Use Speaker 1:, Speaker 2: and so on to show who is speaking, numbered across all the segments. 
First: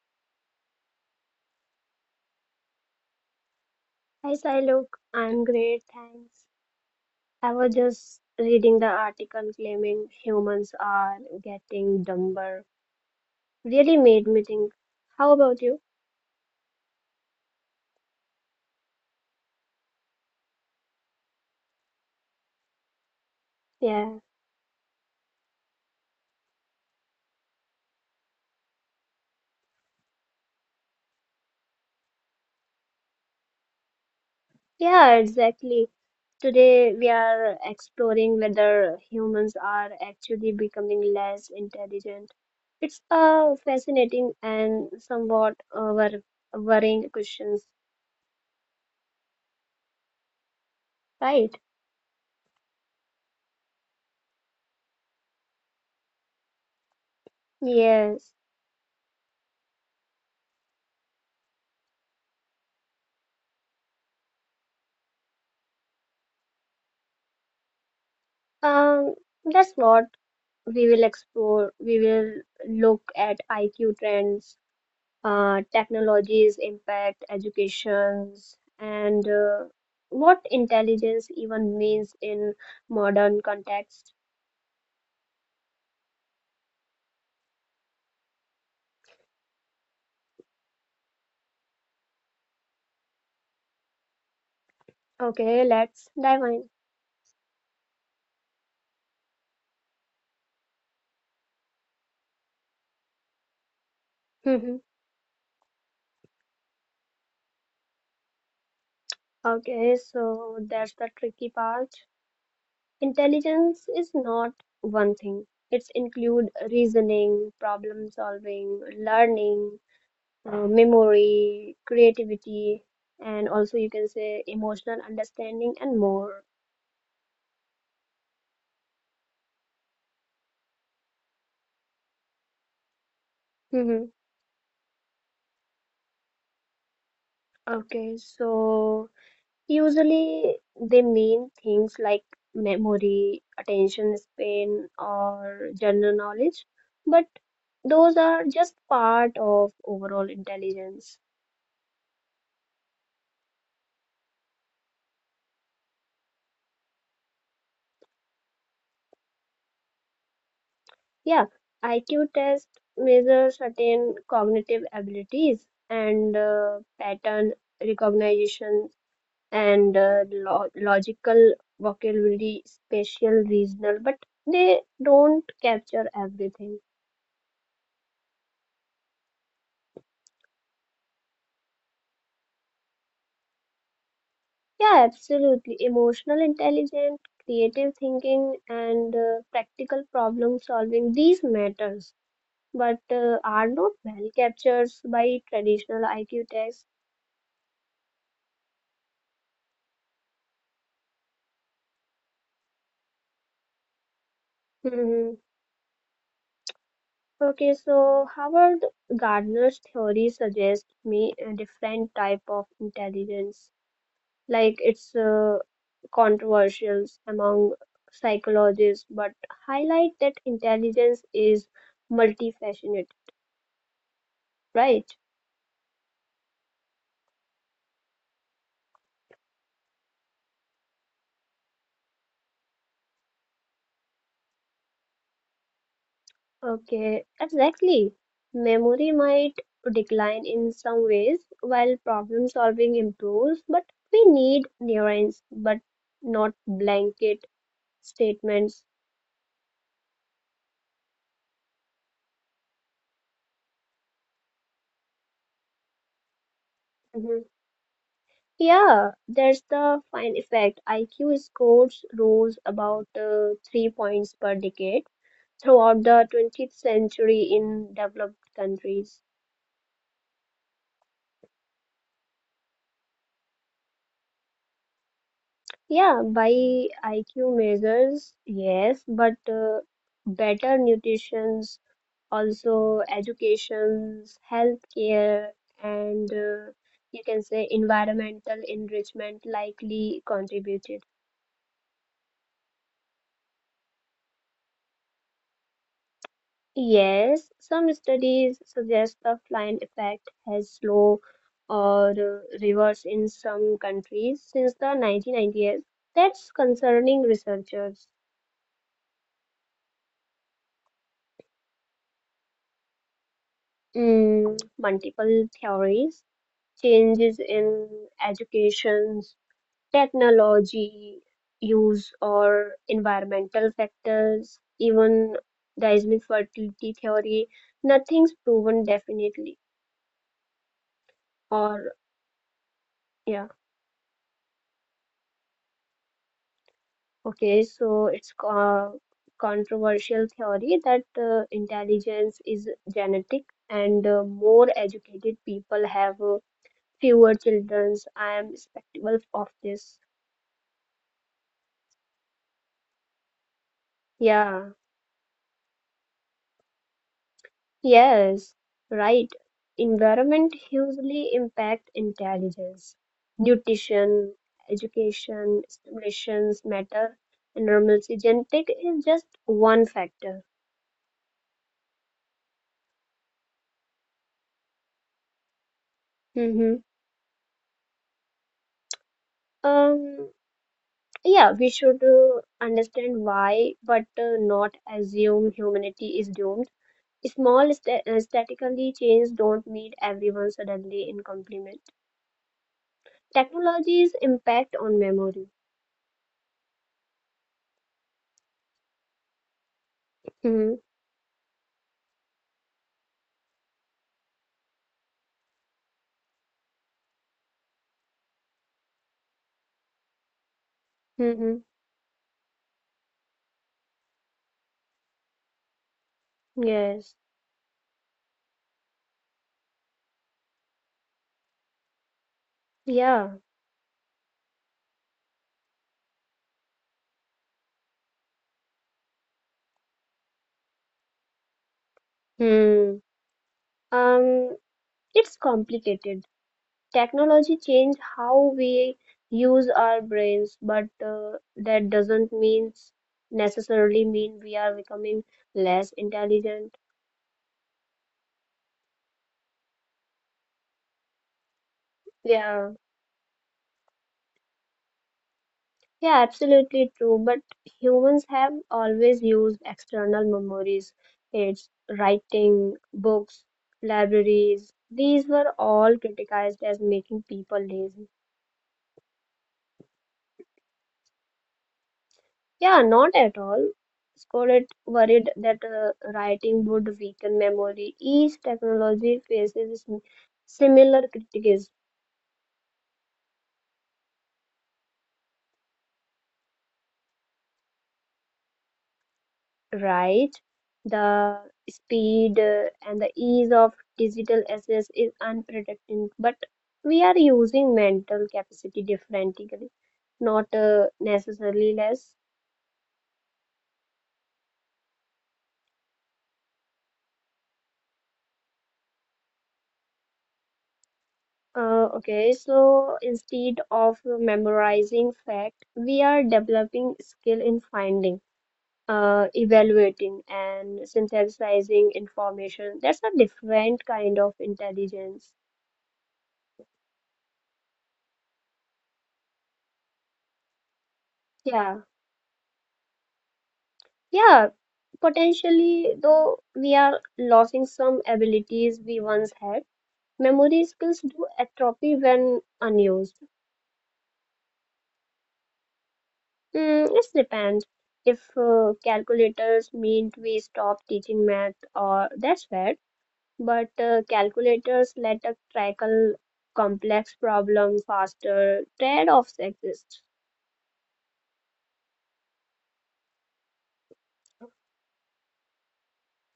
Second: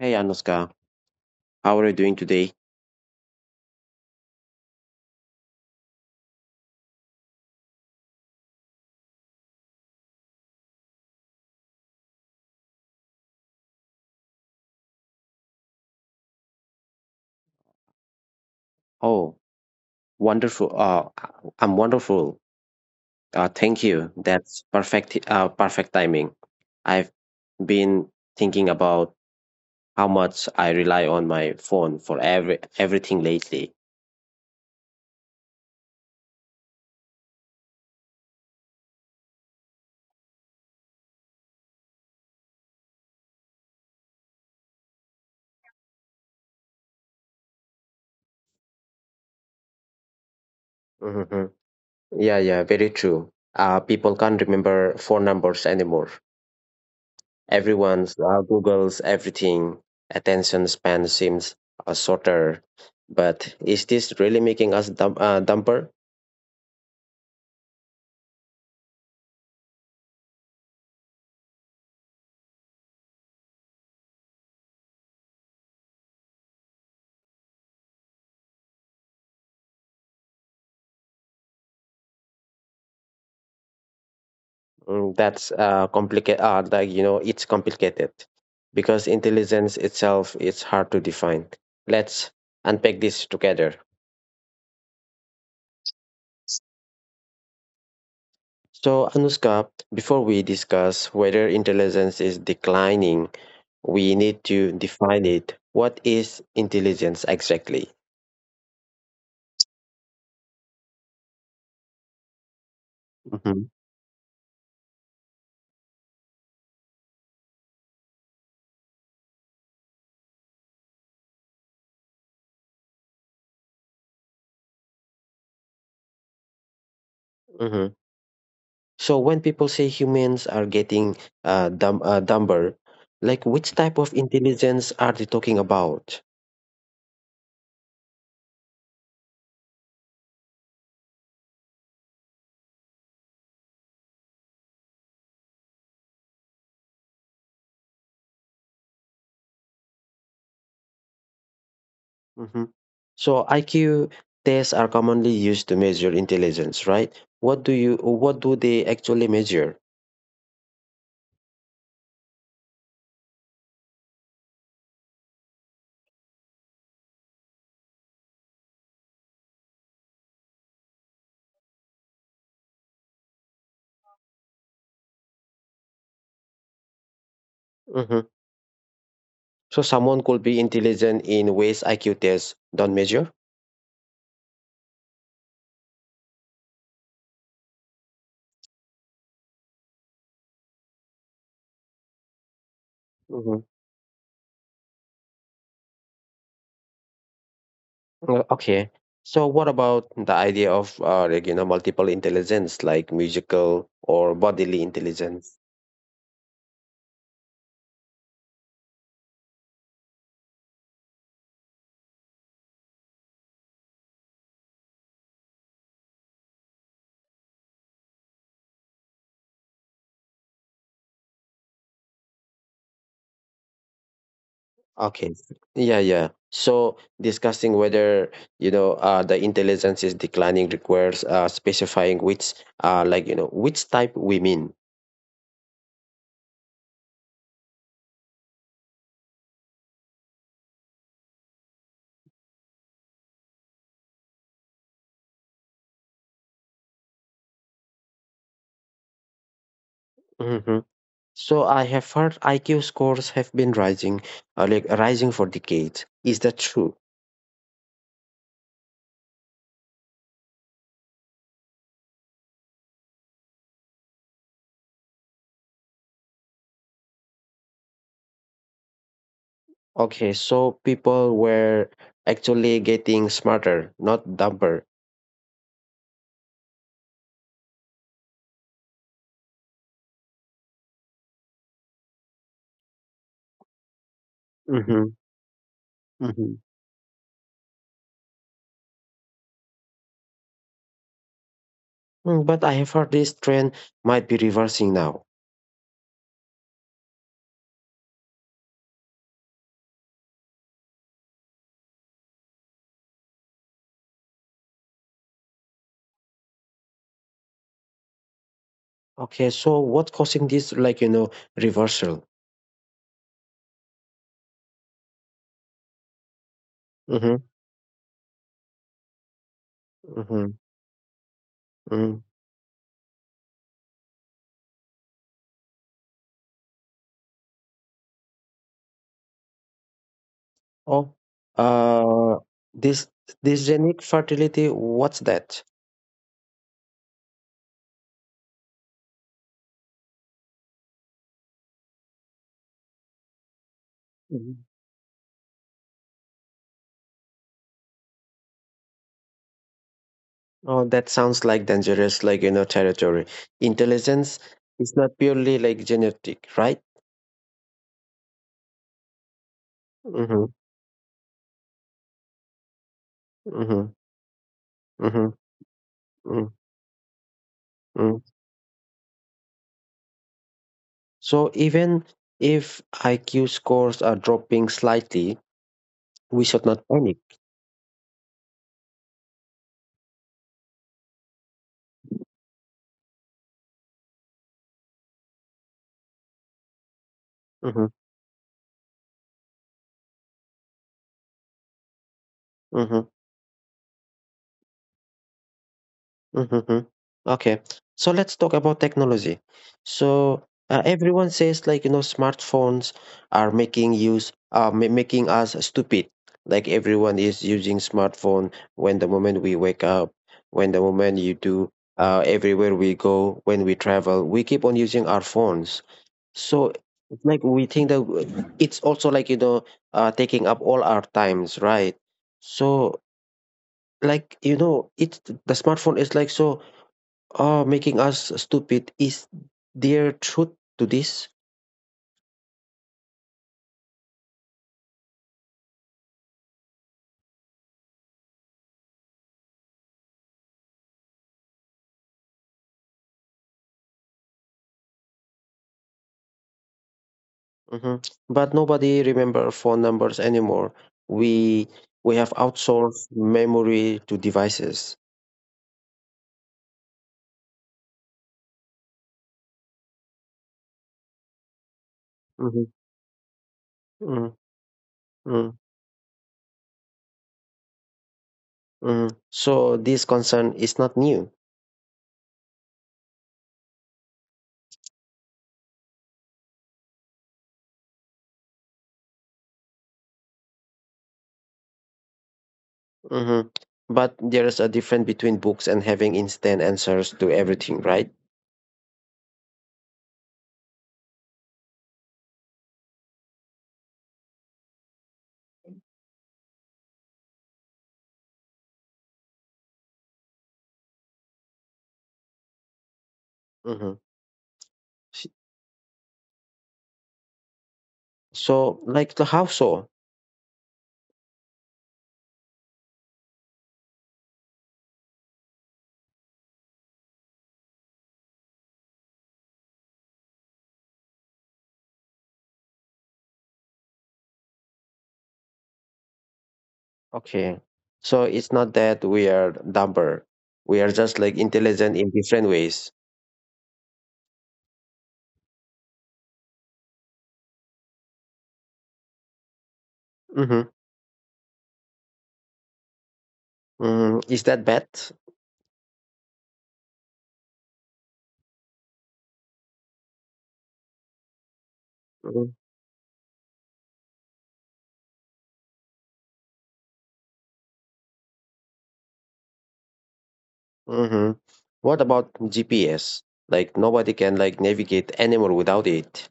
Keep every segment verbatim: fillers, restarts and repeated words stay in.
Speaker 1: Hey Anushka, how are you doing today?
Speaker 2: Hi, Sailok. I'm great, thanks. I was just reading the article claiming humans are getting dumber. Really made me think. How about you?
Speaker 1: Oh, wonderful. Uh, I'm wonderful. Uh, thank you.
Speaker 2: Yeah,
Speaker 1: That's perfect. Uh, perfect timing. I've been thinking about how much I rely on my phone for every everything lately.
Speaker 2: yeah, exactly. Today we are exploring whether humans are actually becoming less intelligent. It's a fascinating and somewhat uh, wor- worrying questions,
Speaker 1: hmm
Speaker 2: right?
Speaker 1: Yeah, yeah, very true. Uh, people can't remember phone numbers anymore. Everyone's
Speaker 2: Yes.
Speaker 1: uh, Googles everything. Attention span seems uh, shorter. But is this really making us dumb, uh, dumber?
Speaker 2: Um, that's what we will explore, we will look at I Q trends, uh, technologies impact, educations, and uh, what intelligence even means in modern context.
Speaker 1: Mm, that's uh, complicated. Uh, like you know, it's complicated because intelligence itself is hard to define. Let's unpack this together.
Speaker 2: Okay, let's dive in.
Speaker 1: So, Anuska, before we discuss whether intelligence is declining, we need to
Speaker 2: Mhm.
Speaker 1: define it. What is intelligence exactly?
Speaker 2: Okay, so that's the tricky part.
Speaker 1: hmm
Speaker 2: Intelligence is not one thing. It's include reasoning, problem solving, learning, uh, memory, creativity, and also you can say emotional understanding and more.
Speaker 1: hmm So, when people say humans are getting uh, dumb, uh, dumber, like which type
Speaker 2: Mm-hmm.
Speaker 1: of intelligence are they talking about?
Speaker 2: Okay, so usually they mean things like memory, attention span, or general knowledge, but those are just part of overall intelligence.
Speaker 1: Mhm. So I Q tests are commonly used to measure intelligence, right? What do you what do they actually measure?
Speaker 2: Yeah, I Q test measures certain cognitive abilities and uh, pattern recognition and uh, lo logical vocabulary, spatial, regional, but they don't capture everything.
Speaker 1: hmm So someone could be intelligent in ways I Q tests don't measure?
Speaker 2: Yeah, absolutely. Emotional intelligence, creative thinking, and uh, practical problem solving, these matters, but uh,
Speaker 1: hmm
Speaker 2: are not well captured by traditional I Q tests.
Speaker 1: okay. So what about the idea of uh, like, you know multiple intelligence like musical or bodily
Speaker 2: Mhm.
Speaker 1: intelligence?
Speaker 2: Okay, so Howard Gardner's theory suggests me a different type of intelligence. Like it's uh, controversial among psychologists, but highlight that intelligence is multifaceted, right?
Speaker 1: Okay. Yeah, yeah. So discussing whether, you know, uh, the intelligence is declining requires uh, specifying which, uh, like, you know, which type we mean.
Speaker 2: Okay, exactly. Memory might decline in some ways while problem solving improves, but we need neurons, but not blanket statements.
Speaker 1: hmm So I have heard I Q scores have been rising, uh, like rising for decades. Is that true?
Speaker 2: Mhm. Yeah, there's the fine effect. I Q scores rose about uh, three points per decade throughout the twentieth century in developed countries.
Speaker 1: Okay, so people were actually getting smarter, not dumber.
Speaker 2: Yeah, by I Q measures, yes, but uh, better nutrition's also education's
Speaker 1: Mm-hmm.
Speaker 2: healthcare and
Speaker 1: Mm-hmm.
Speaker 2: uh, you can say environmental enrichment likely contributed.
Speaker 1: Mm, but I have heard this trend might be reversing now.
Speaker 2: Yes, some studies suggest the flying effect has slow or uh, reverse in some countries since the nineteen nineties. That's concerning researchers.
Speaker 1: Okay, so what causing this, like, you know, reversal?
Speaker 2: Mm, multiple theories, changes
Speaker 1: Mm-hmm.
Speaker 2: in education,
Speaker 1: Mm-hmm.
Speaker 2: technology use,
Speaker 1: Mm-hmm.
Speaker 2: or environmental factors, even the Islamic fertility theory, nothing's proven definitely.
Speaker 1: Oh,
Speaker 2: Or,
Speaker 1: uh, this
Speaker 2: yeah.
Speaker 1: dysgenic fertility, what's that?
Speaker 2: Okay, so it's a controversial theory that uh, intelligence is genetic and uh, more
Speaker 1: Mhm.
Speaker 2: educated people have uh, fewer children. I am skeptical of this.
Speaker 1: Oh, that sounds like dangerous, like, you know, territory. Intelligence
Speaker 2: Yeah,
Speaker 1: is not purely like genetic, right?
Speaker 2: yes, right. Environment
Speaker 1: Mm-hmm.
Speaker 2: hugely impact intelligence.
Speaker 1: Mm-hmm.
Speaker 2: Nutrition,
Speaker 1: Mm-hmm.
Speaker 2: education, stimulations matter. And normalcy
Speaker 1: Mm-hmm.
Speaker 2: genetic is just one factor.
Speaker 1: So even if I Q scores are dropping slightly, we should
Speaker 2: Mm-hmm.
Speaker 1: not panic.
Speaker 2: Um, Yeah, we should uh, understand why, but uh, not assume humanity is doomed. Small
Speaker 1: Mm-hmm.
Speaker 2: sta- uh, statically change don't meet everyone suddenly in complement. Technology's impact on memory.
Speaker 1: Mhm. Okay. So let's talk about technology. So
Speaker 2: Hmm.
Speaker 1: uh, everyone says like you know smartphones are making use uh, ma- making us stupid. Like everyone is using smartphone when the moment we wake up, when the moment
Speaker 2: Hmm.
Speaker 1: you
Speaker 2: hmm.
Speaker 1: do uh, everywhere we go, when we travel, we keep on using our phones. So
Speaker 2: Yes.
Speaker 1: it's like we think that w- it's also like you know uh, taking up all our times, right? So
Speaker 2: Yeah.
Speaker 1: like you know it's the smartphone is like so. Oh, making us stupid is their truth to this.
Speaker 2: Hmm. Um. It's complicated. Technology changed how we use our brains, but uh, that doesn't mean necessarily mean we are becoming less intelligent.
Speaker 1: hmm But nobody remember phone numbers anymore. We we have
Speaker 2: Yeah.
Speaker 1: outsourced memory to devices.
Speaker 2: Yeah, absolutely true. But humans have always used external memories aids,
Speaker 1: hmm
Speaker 2: writing, books,
Speaker 1: hmm
Speaker 2: libraries. These were all criticized as making people lazy.
Speaker 1: hmm So this concern is not new.
Speaker 2: Yeah, not at all. Scollett worried that uh, writing would weaken memory. Each technology faces sim- similar critiques.
Speaker 1: hmm But there is a difference between books and having instant answers to everything, right?
Speaker 2: Right. The speed uh, and the ease of digital access is unpredictable, but we are using mental capacity differently, not uh, necessarily less.
Speaker 1: hmm So like the how so?
Speaker 2: Uh, okay, so instead of memorizing fact, we are developing skill in finding, uh, evaluating, and synthesizing information. That's a different kind of intelligence.
Speaker 1: Okay. So it's not that we are dumber. We are just like
Speaker 2: Yeah.
Speaker 1: intelligent in different ways.
Speaker 2: Yeah, potentially, though we are losing some abilities we once had, memory
Speaker 1: Mm-hmm.
Speaker 2: skills do atrophy when unused.
Speaker 1: Mm, is that bad?
Speaker 2: Mm, it depends if uh, calculators meant we stop teaching math, or that's
Speaker 1: Mm-hmm.
Speaker 2: fair, but uh, calculators let us tackle complex problems faster, trade-offs exist.
Speaker 1: Mm-hmm. What about G P S? Like nobody can like navigate anymore without it.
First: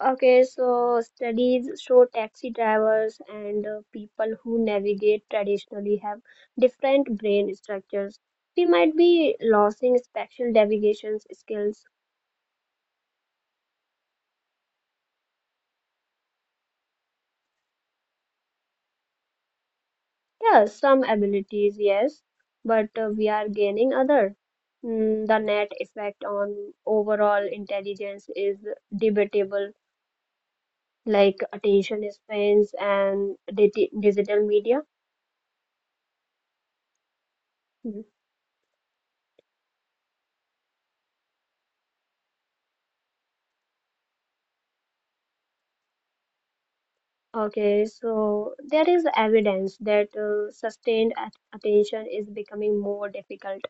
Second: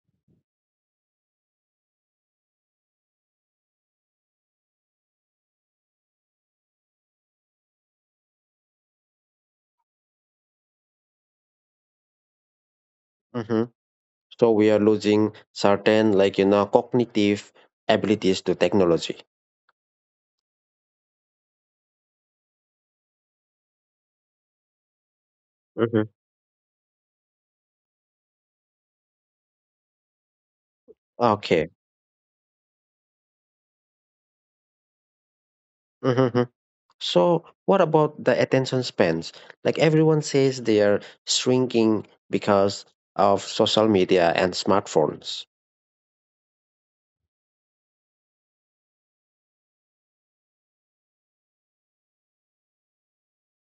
Speaker 2: Okay, so studies show taxi drivers and uh, people who navigate traditionally have different brain structures. We might be losing spatial navigation skills.
Speaker 1: Mm-hmm. So we are losing certain like you know cognitive abilities to technology.
Speaker 2: Yes, some abilities, yes, but uh, we are gaining other. Mm, the net
Speaker 1: Mm-hmm.
Speaker 2: effect on overall intelligence is debatable, like
Speaker 1: Okay.
Speaker 2: attention spans and digi- digital media.
Speaker 1: hmm So, what about the attention spans? Like everyone says they are shrinking because of social media and smartphones.
Speaker 2: Okay, so there is evidence that uh, sustained at- attention is becoming more difficult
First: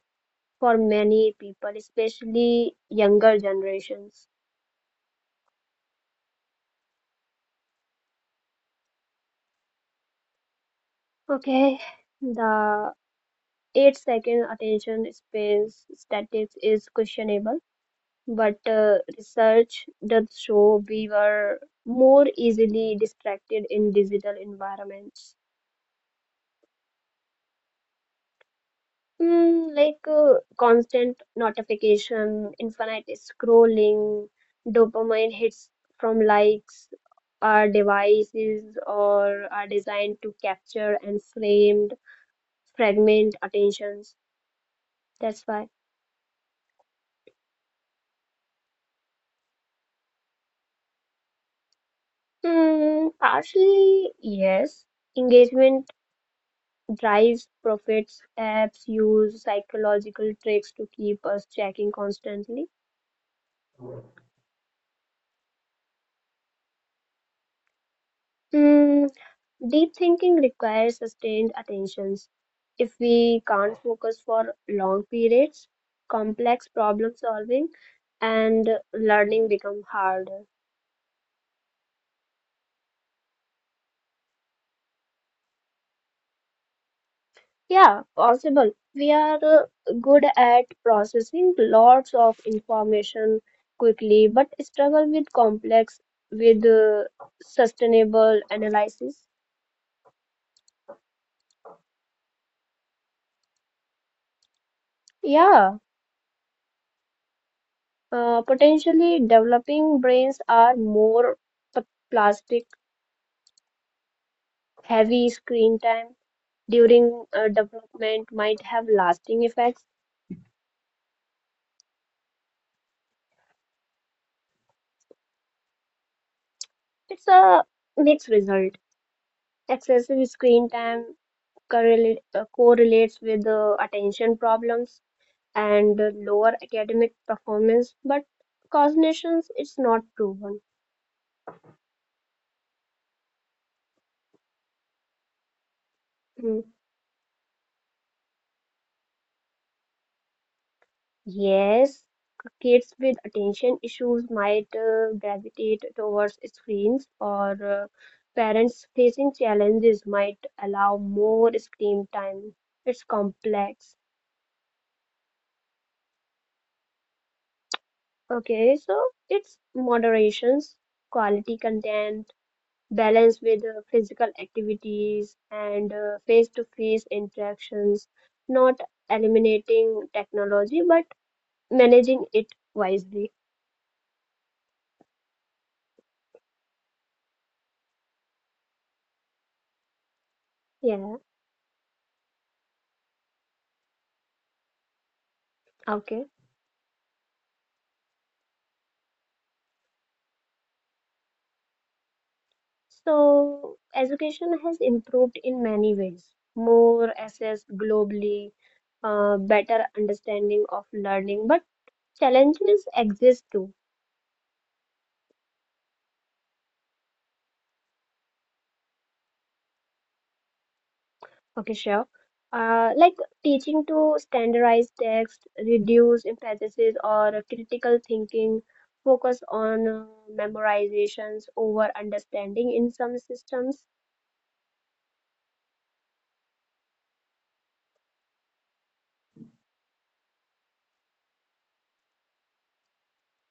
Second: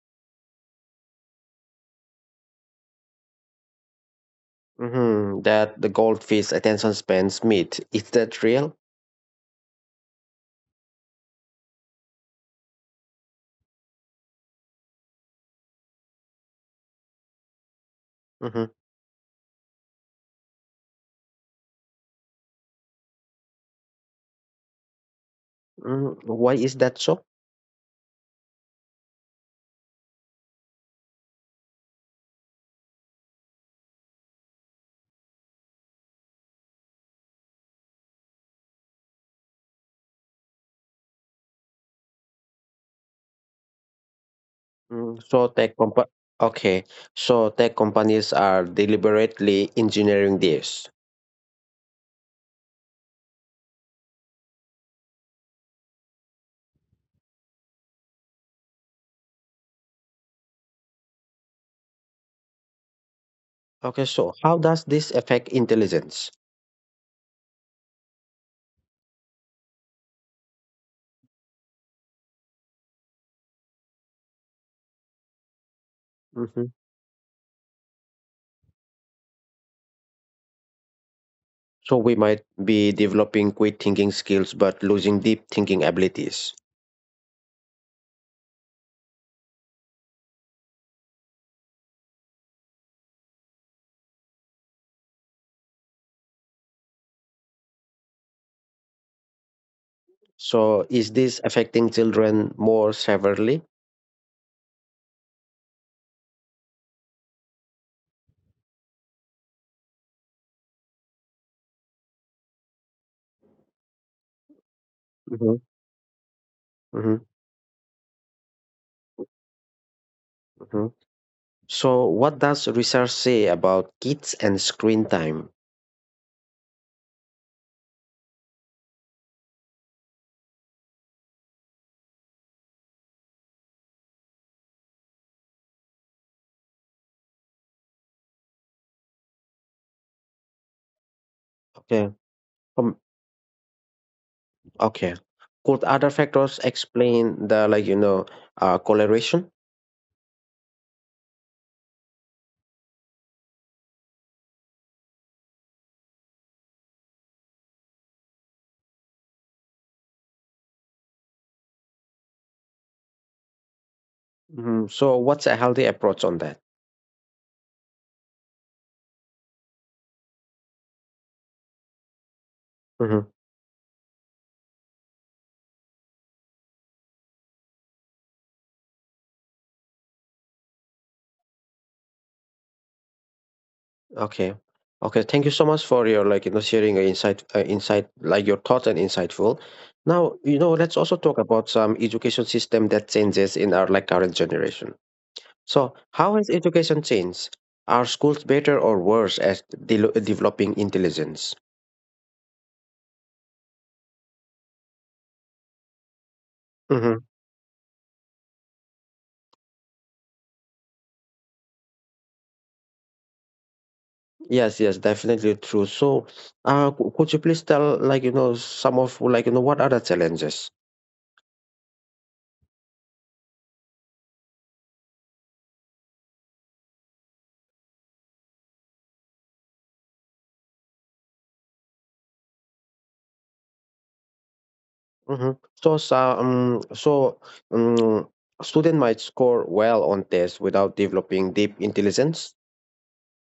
Speaker 2: for many people, especially younger generations.
Speaker 1: hmm That the goldfish attention spans meet. Is that real?
Speaker 2: Okay, the eight second attention span statistics is questionable, but
Speaker 1: hmm
Speaker 2: uh, research does show we were more easily distracted in digital environments.
Speaker 1: mm Why is that so?
Speaker 2: Mm, like uh, constant notification, infinite scrolling, dopamine hits from likes. Our devices or are designed to capture and framed fragment attentions.
Speaker 1: Mm,
Speaker 2: That's
Speaker 1: So
Speaker 2: why.
Speaker 1: tech compa- okay. So tech companies are deliberately engineering this.
Speaker 2: Mm, partially, yes. Engagement drives profits. Apps use psychological tricks to keep us checking constantly.
Speaker 1: Okay, so how does this affect intelligence?
Speaker 2: Mm, deep thinking requires sustained attentions. If we can't focus for long periods,
Speaker 1: hmm
Speaker 2: complex problem solving and learning become harder.
Speaker 1: So we might be developing quick thinking skills but losing deep thinking abilities.
Speaker 2: Yeah, possible. We are uh, good at processing lots of information quickly, but struggle with complex with uh, sustainable analysis.
Speaker 1: So is this affecting children more severely?
Speaker 2: Yeah, uh, potentially developing brains are more p- plastic heavy
Speaker 1: hmm
Speaker 2: screen time
Speaker 1: hmm
Speaker 2: during uh, development might have lasting effects.
Speaker 1: hmm So what does research say about kids and screen time?
Speaker 2: It's a mixed result. Excessive screen time correlate, uh, correlates with uh, attention problems and uh, lower academic performance, but cognitions it's not proven.
Speaker 1: Okay. Um, okay. Could other factors
Speaker 2: Hmm.
Speaker 1: explain the like you know uh, correlation?
Speaker 2: Yes, kids with attention issues might uh, gravitate towards screens or uh, parents facing challenges might allow more screen time. It's complex.
Speaker 1: hmm So what's a healthy approach on that?
Speaker 2: Okay, so it's moderations, quality content, balance with uh, physical activities and uh, face-to-face interactions, not eliminating technology but managing it wisely.
Speaker 1: Okay. Okay, thank you so much for your like you know sharing your insight uh, insight like your thoughts and insightful. Now, you know, let's also
Speaker 2: Yeah,
Speaker 1: talk about some education system that changes in our like current generation. So,
Speaker 2: okay.
Speaker 1: how has education changed? Are schools better or worse at de- developing intelligence?
Speaker 2: So education has improved in many ways. More
Speaker 1: Mm-hmm.
Speaker 2: access globally, uh, better understanding of learning, but challenges exist too.
Speaker 1: Yes, yes, definitely true. So, uh, c- could you please tell like you know some of like you know what are the challenges?
Speaker 2: Okay, sure. Uh, like teaching to standardize text, reduce emphasis or critical thinking, focus on uh, memorizations over understanding in some systems.
Speaker 1: Mhm. So some so um, student might score well on tests without developing deep intelligence.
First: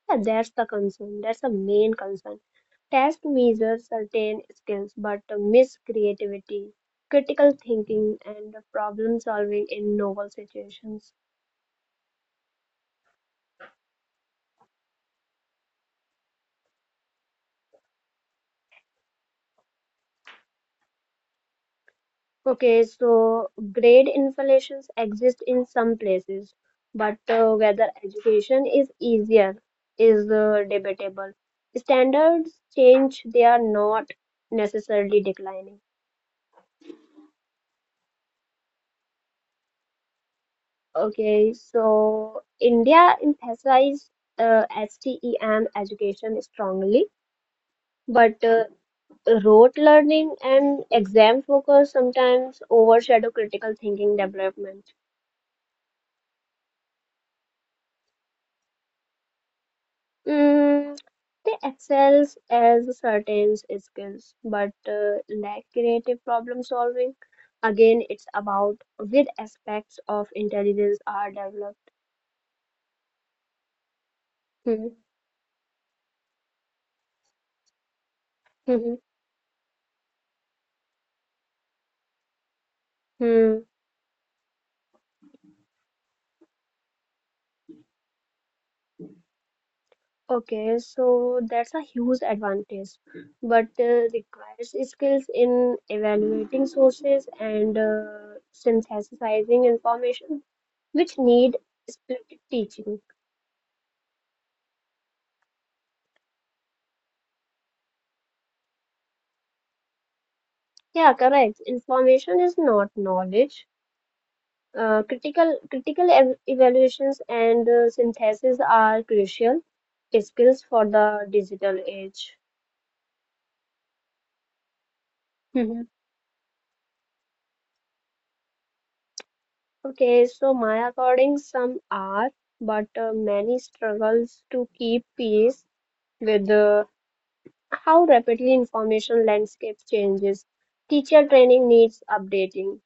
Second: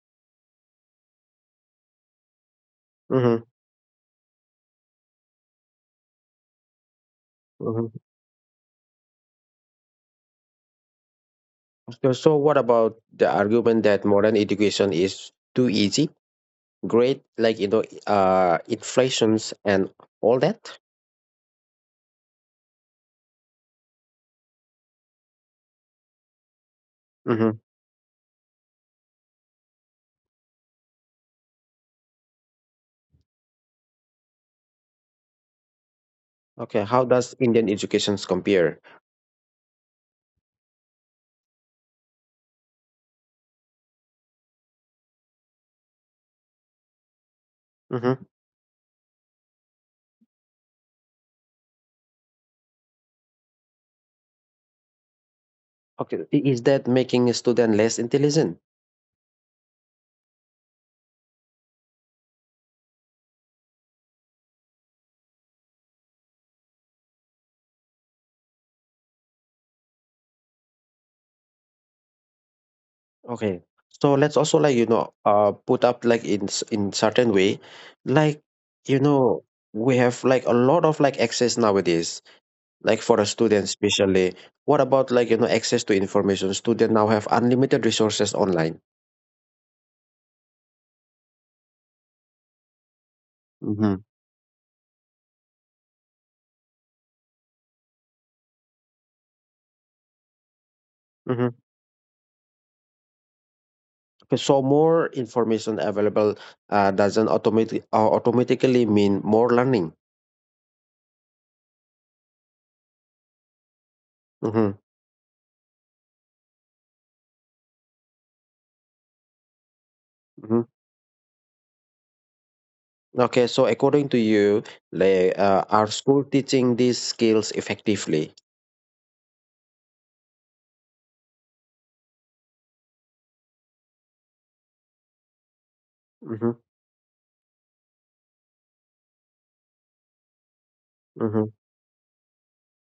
Speaker 2: Yeah, that's the concern. That's the main concern. Test
Speaker 1: hmm
Speaker 2: measures certain skills, but miss creativity, critical
Speaker 1: hmm
Speaker 2: thinking, and problem solving in novel situations.
Speaker 1: So, so what about the argument that modern education is too easy, great, like you know, uh, inflations and all that?
Speaker 2: Okay, so grade inflations exist in some places, but
Speaker 1: hmm
Speaker 2: uh, whether education is easier is uh, debatable. Standards change, they are not necessarily declining.
Speaker 1: Okay, how does Indian educations compare?
Speaker 2: Okay, so India emphasized uh, STEM education strongly,
Speaker 1: hmm
Speaker 2: but uh, rote learning and exam focus sometimes overshadow critical thinking development.
Speaker 1: Okay, i- is that making a student less intelligent?
Speaker 2: Mm, they excels as certain skills but uh, lack creative problem solving. Again, it's about which aspects of intelligence are developed.
Speaker 1: Okay. So let's also, like, you
Speaker 2: Hmm.
Speaker 1: know, uh put up like in s- in certain way, like,
Speaker 2: hmm
Speaker 1: you know, we have like a lot of like access nowadays, like for a
Speaker 2: Hmm.
Speaker 1: student
Speaker 2: hmm.
Speaker 1: especially. What about, like, you know, access to information? Student now have unlimited resources online.
Speaker 2: Okay, so that's a huge advantage, but
Speaker 1: Mm-hmm.
Speaker 2: uh, requires skills in evaluating sources and uh, synthesizing information, which
Speaker 1: Mm-hmm.
Speaker 2: need split teaching.
Speaker 1: Okay, so more information available uh, doesn't automatic uh, automatically mean more learning.
Speaker 2: Yeah, correct. Information is not knowledge.
Speaker 1: Mm-hmm.
Speaker 2: Uh, critical critical ev- evaluations and uh, synthesis are crucial
Speaker 1: Mm-hmm.
Speaker 2: skills for the digital age.
Speaker 1: Okay, so according to you, like, uh, are
Speaker 2: Mhm.
Speaker 1: school teaching these skills effectively?
Speaker 2: Okay, so my according some are, but uh, many struggles to keep pace with
Speaker 1: Mm-hmm.
Speaker 2: uh, how rapidly information landscape changes. Teacher
Speaker 1: Mm-hmm.
Speaker 2: training needs updating.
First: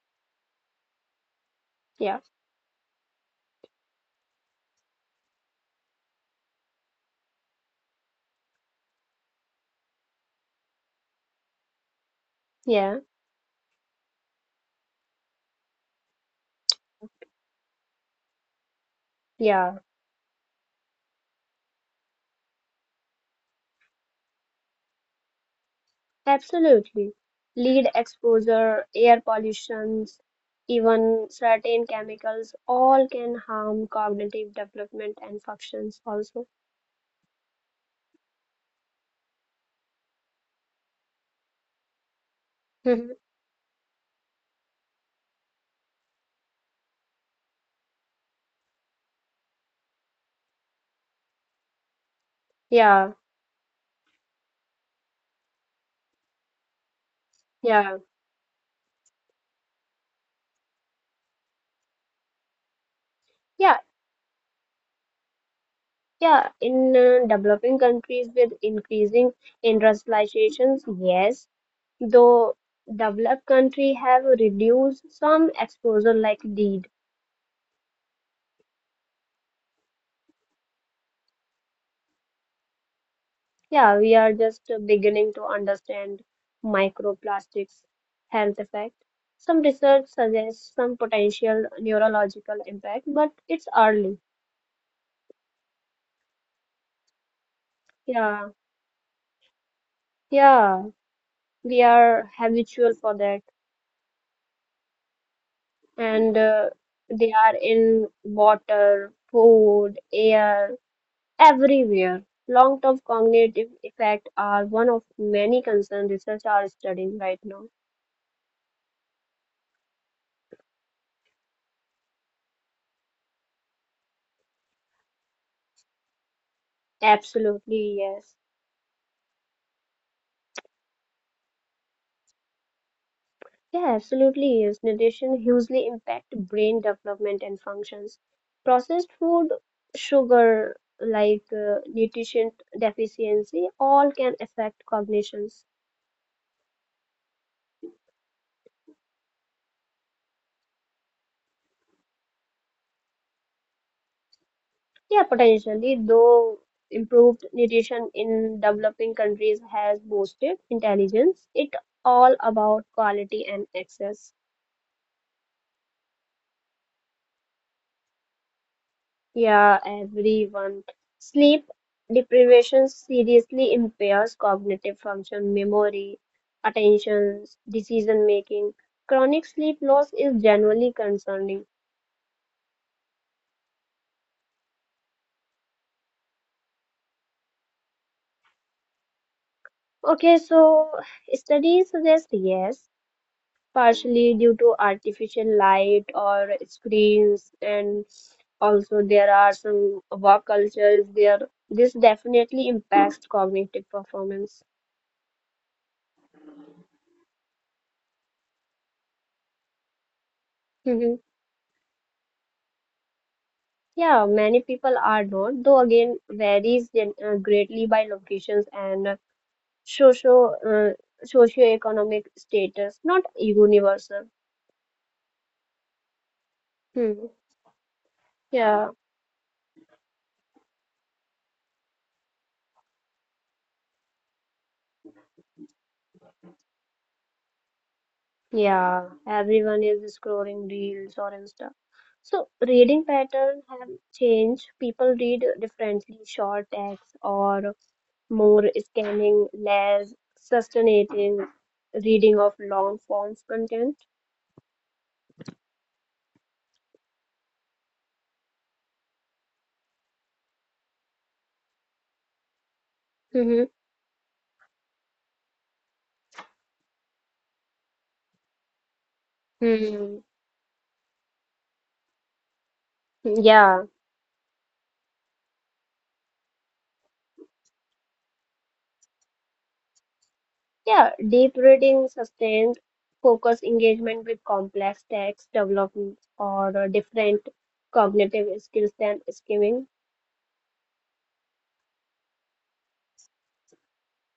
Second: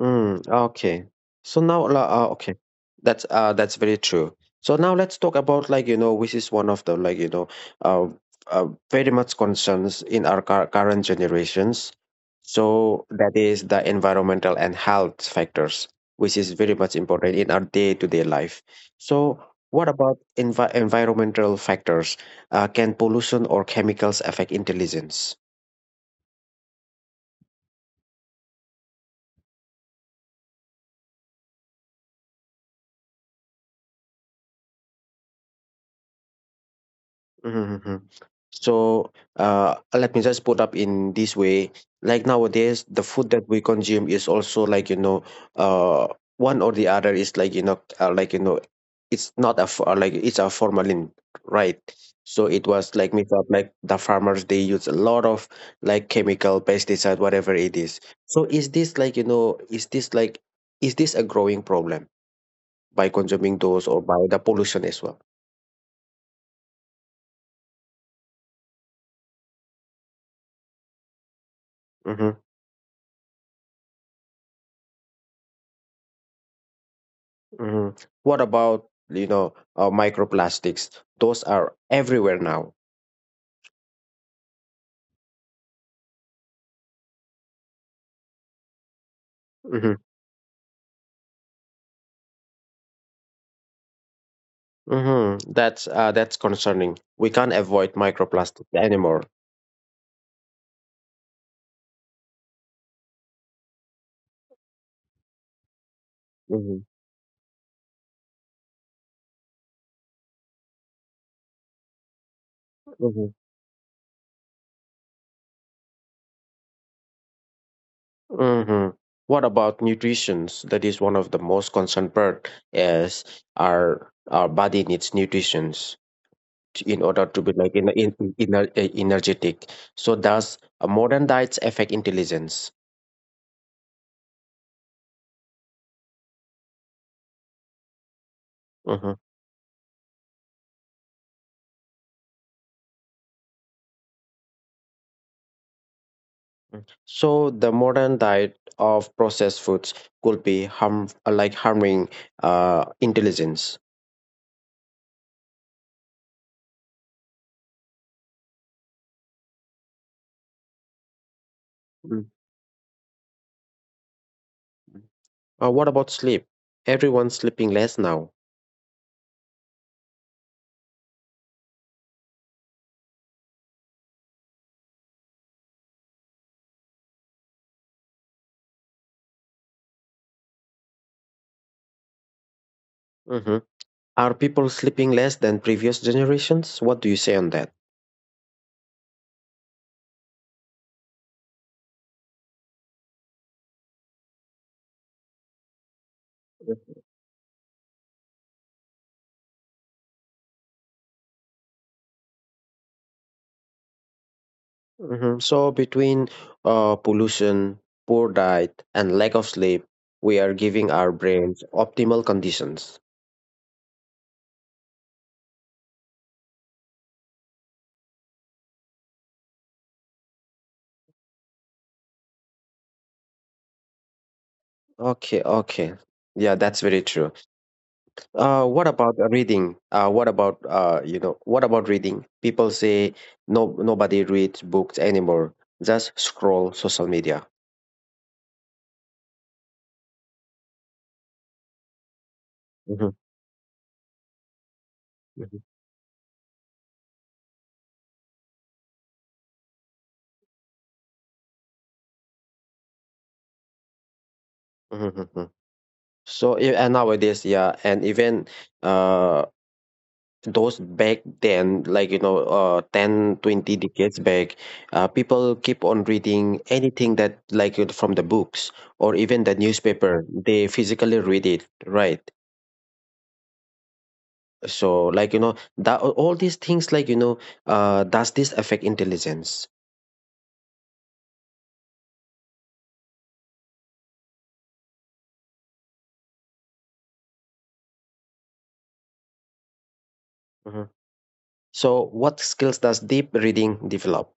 Speaker 1: Mm, okay. So now,
Speaker 2: Yeah,
Speaker 1: la- uh, okay, that's uh, that's very true. So now let's talk about like you know, which is one of the like you know, uh, uh very much concerns in our cur- current generations.
Speaker 2: yeah,
Speaker 1: So that is the environmental and health factors, which is very much important in our day-to-day life. So
Speaker 2: yeah.
Speaker 1: what about envi environmental factors? Uh, can pollution or chemicals affect intelligence?
Speaker 2: Absolutely. Lead exposure, air pollutions, even certain chemicals, all can harm cognitive development and functions also.
Speaker 1: Mhm, mhm. So uh, let me just put up in this way. Like nowadays, the
Speaker 2: Mhm.
Speaker 1: food that we consume is also like you know, uh, one or the other is like you know, uh, like you know, it's not a f- uh, like it's a formalin, right? So it was
Speaker 2: Yeah,
Speaker 1: like mixed up. Like the farmers, they use a lot of like chemical pesticide, whatever it
Speaker 2: yeah,
Speaker 1: is. So is this like you know, is this like is this a growing problem by consuming
Speaker 2: yeah,
Speaker 1: those or by the pollution as well?
Speaker 2: yeah. In uh, developing countries with increasing industrializations, yes,
Speaker 1: Mm-hmm.
Speaker 2: though developed country have reduced some exposure like lead.
Speaker 1: Mhm. What about you know uh, microplastics? Those are everywhere now.
Speaker 2: Yeah, we are just uh, beginning to understand microplastics' health effect. Some
Speaker 1: hmm
Speaker 2: research suggests some potential neurological impact, but it's early.
Speaker 1: hmm That's uh, that's concerning. We can't avoid
Speaker 2: Yeah,
Speaker 1: microplastics anymore.
Speaker 2: yeah, we are habitual for that, and uh,
Speaker 1: hmm
Speaker 2: they are in water, food, air, everywhere. Long-term
Speaker 1: hmm
Speaker 2: cognitive effects are one of many concerns research are studying right now.
Speaker 1: hmm What about nutritions? That is one of the most concerned part. Is our our body needs nutritions to- in order to be like in,
Speaker 2: Absolutely,
Speaker 1: in, in,
Speaker 2: yes.
Speaker 1: ener- energetic. So does a modern diets affect intelligence?
Speaker 2: Yeah, absolutely is. Nutrition hugely impact brain development and functions. Processed
Speaker 1: Mm-hmm.
Speaker 2: food, sugar, like uh, nutrition deficiency, all can affect cognitions.
Speaker 1: So the modern diet of processed foods could be harm like harming uh, intelligence.
Speaker 2: Yeah, potentially, though improved nutrition in developing countries has boosted intelligence, it
Speaker 1: Mhm.
Speaker 2: all about quality and access.
Speaker 1: Uh, what about sleep? Everyone's sleeping less now.
Speaker 2: Yeah, everyone. Sleep deprivation seriously impairs cognitive function, memory, attention, decision making. Chronic sleep loss is generally concerning.
Speaker 1: Mhm. Are people sleeping less than previous generations? What do you say on that?
Speaker 2: Okay, so studies suggest yes, partially due to artificial light or screens, and also there are some work cultures there. This definitely impacts cognitive performance.
Speaker 1: Mhm. So between uh, pollution, poor diet, and lack of sleep, we are giving our brains optimal conditions.
Speaker 2: Yeah, many people are not, though again varies gen- uh, greatly by locations and uh, socio uh, socioeconomic status, not universal.
Speaker 1: Okay, okay. Yeah, that's very
Speaker 2: Hmm.
Speaker 1: true. Uh, what
Speaker 2: Yeah,
Speaker 1: about uh, reading? Uh, what about uh, you know, What about reading? People say no, nobody reads books anymore. Just scroll social media.
Speaker 2: yeah. Everyone is scrolling reels or Insta. So reading
Speaker 1: Mhm,
Speaker 2: pattern have changed. People read
Speaker 1: mhm,
Speaker 2: differently, short text or more scanning, less sustaining reading of long forms content.
Speaker 1: mhm, mhm. mhm. So yeah, and nowadays, yeah, and even uh, those back then, like you know, uh, ten
Speaker 2: Mm-hmm.
Speaker 1: twenty decades back, uh, people keep on reading anything that like it from the books or even the
Speaker 2: hmm
Speaker 1: newspaper. They physically read it, right?
Speaker 2: Yeah.
Speaker 1: So like you know that all these things like you know uh, does this affect intelligence?
Speaker 2: Yeah, deep reading sustains focus engagement with complex text development or uh, different cognitive skills than skimming.
Speaker 1: Mhm. So what skills does deep reading develop?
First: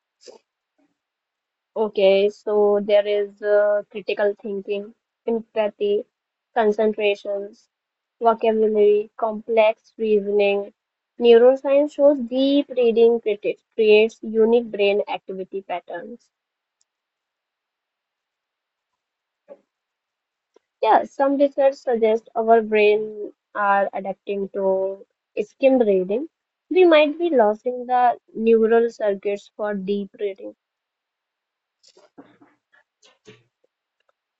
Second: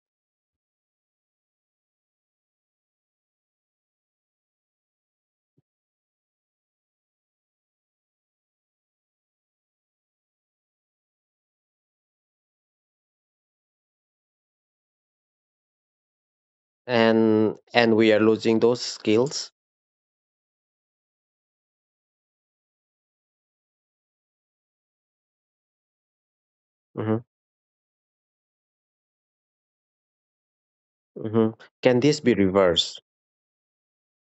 Speaker 2: Okay, so there is uh, critical thinking, empathy, concentrations, vocabulary, complex reasoning. Neuroscience shows deep reading criti- creates unique brain activity patterns.
Speaker 1: and and we are losing those skills.
Speaker 2: Yeah, some research suggests our brain are adapting to skim reading. We might
Speaker 1: Mhm.
Speaker 2: be losing the neural circuits for deep reading.
Speaker 1: Mhm. Can this be reversed?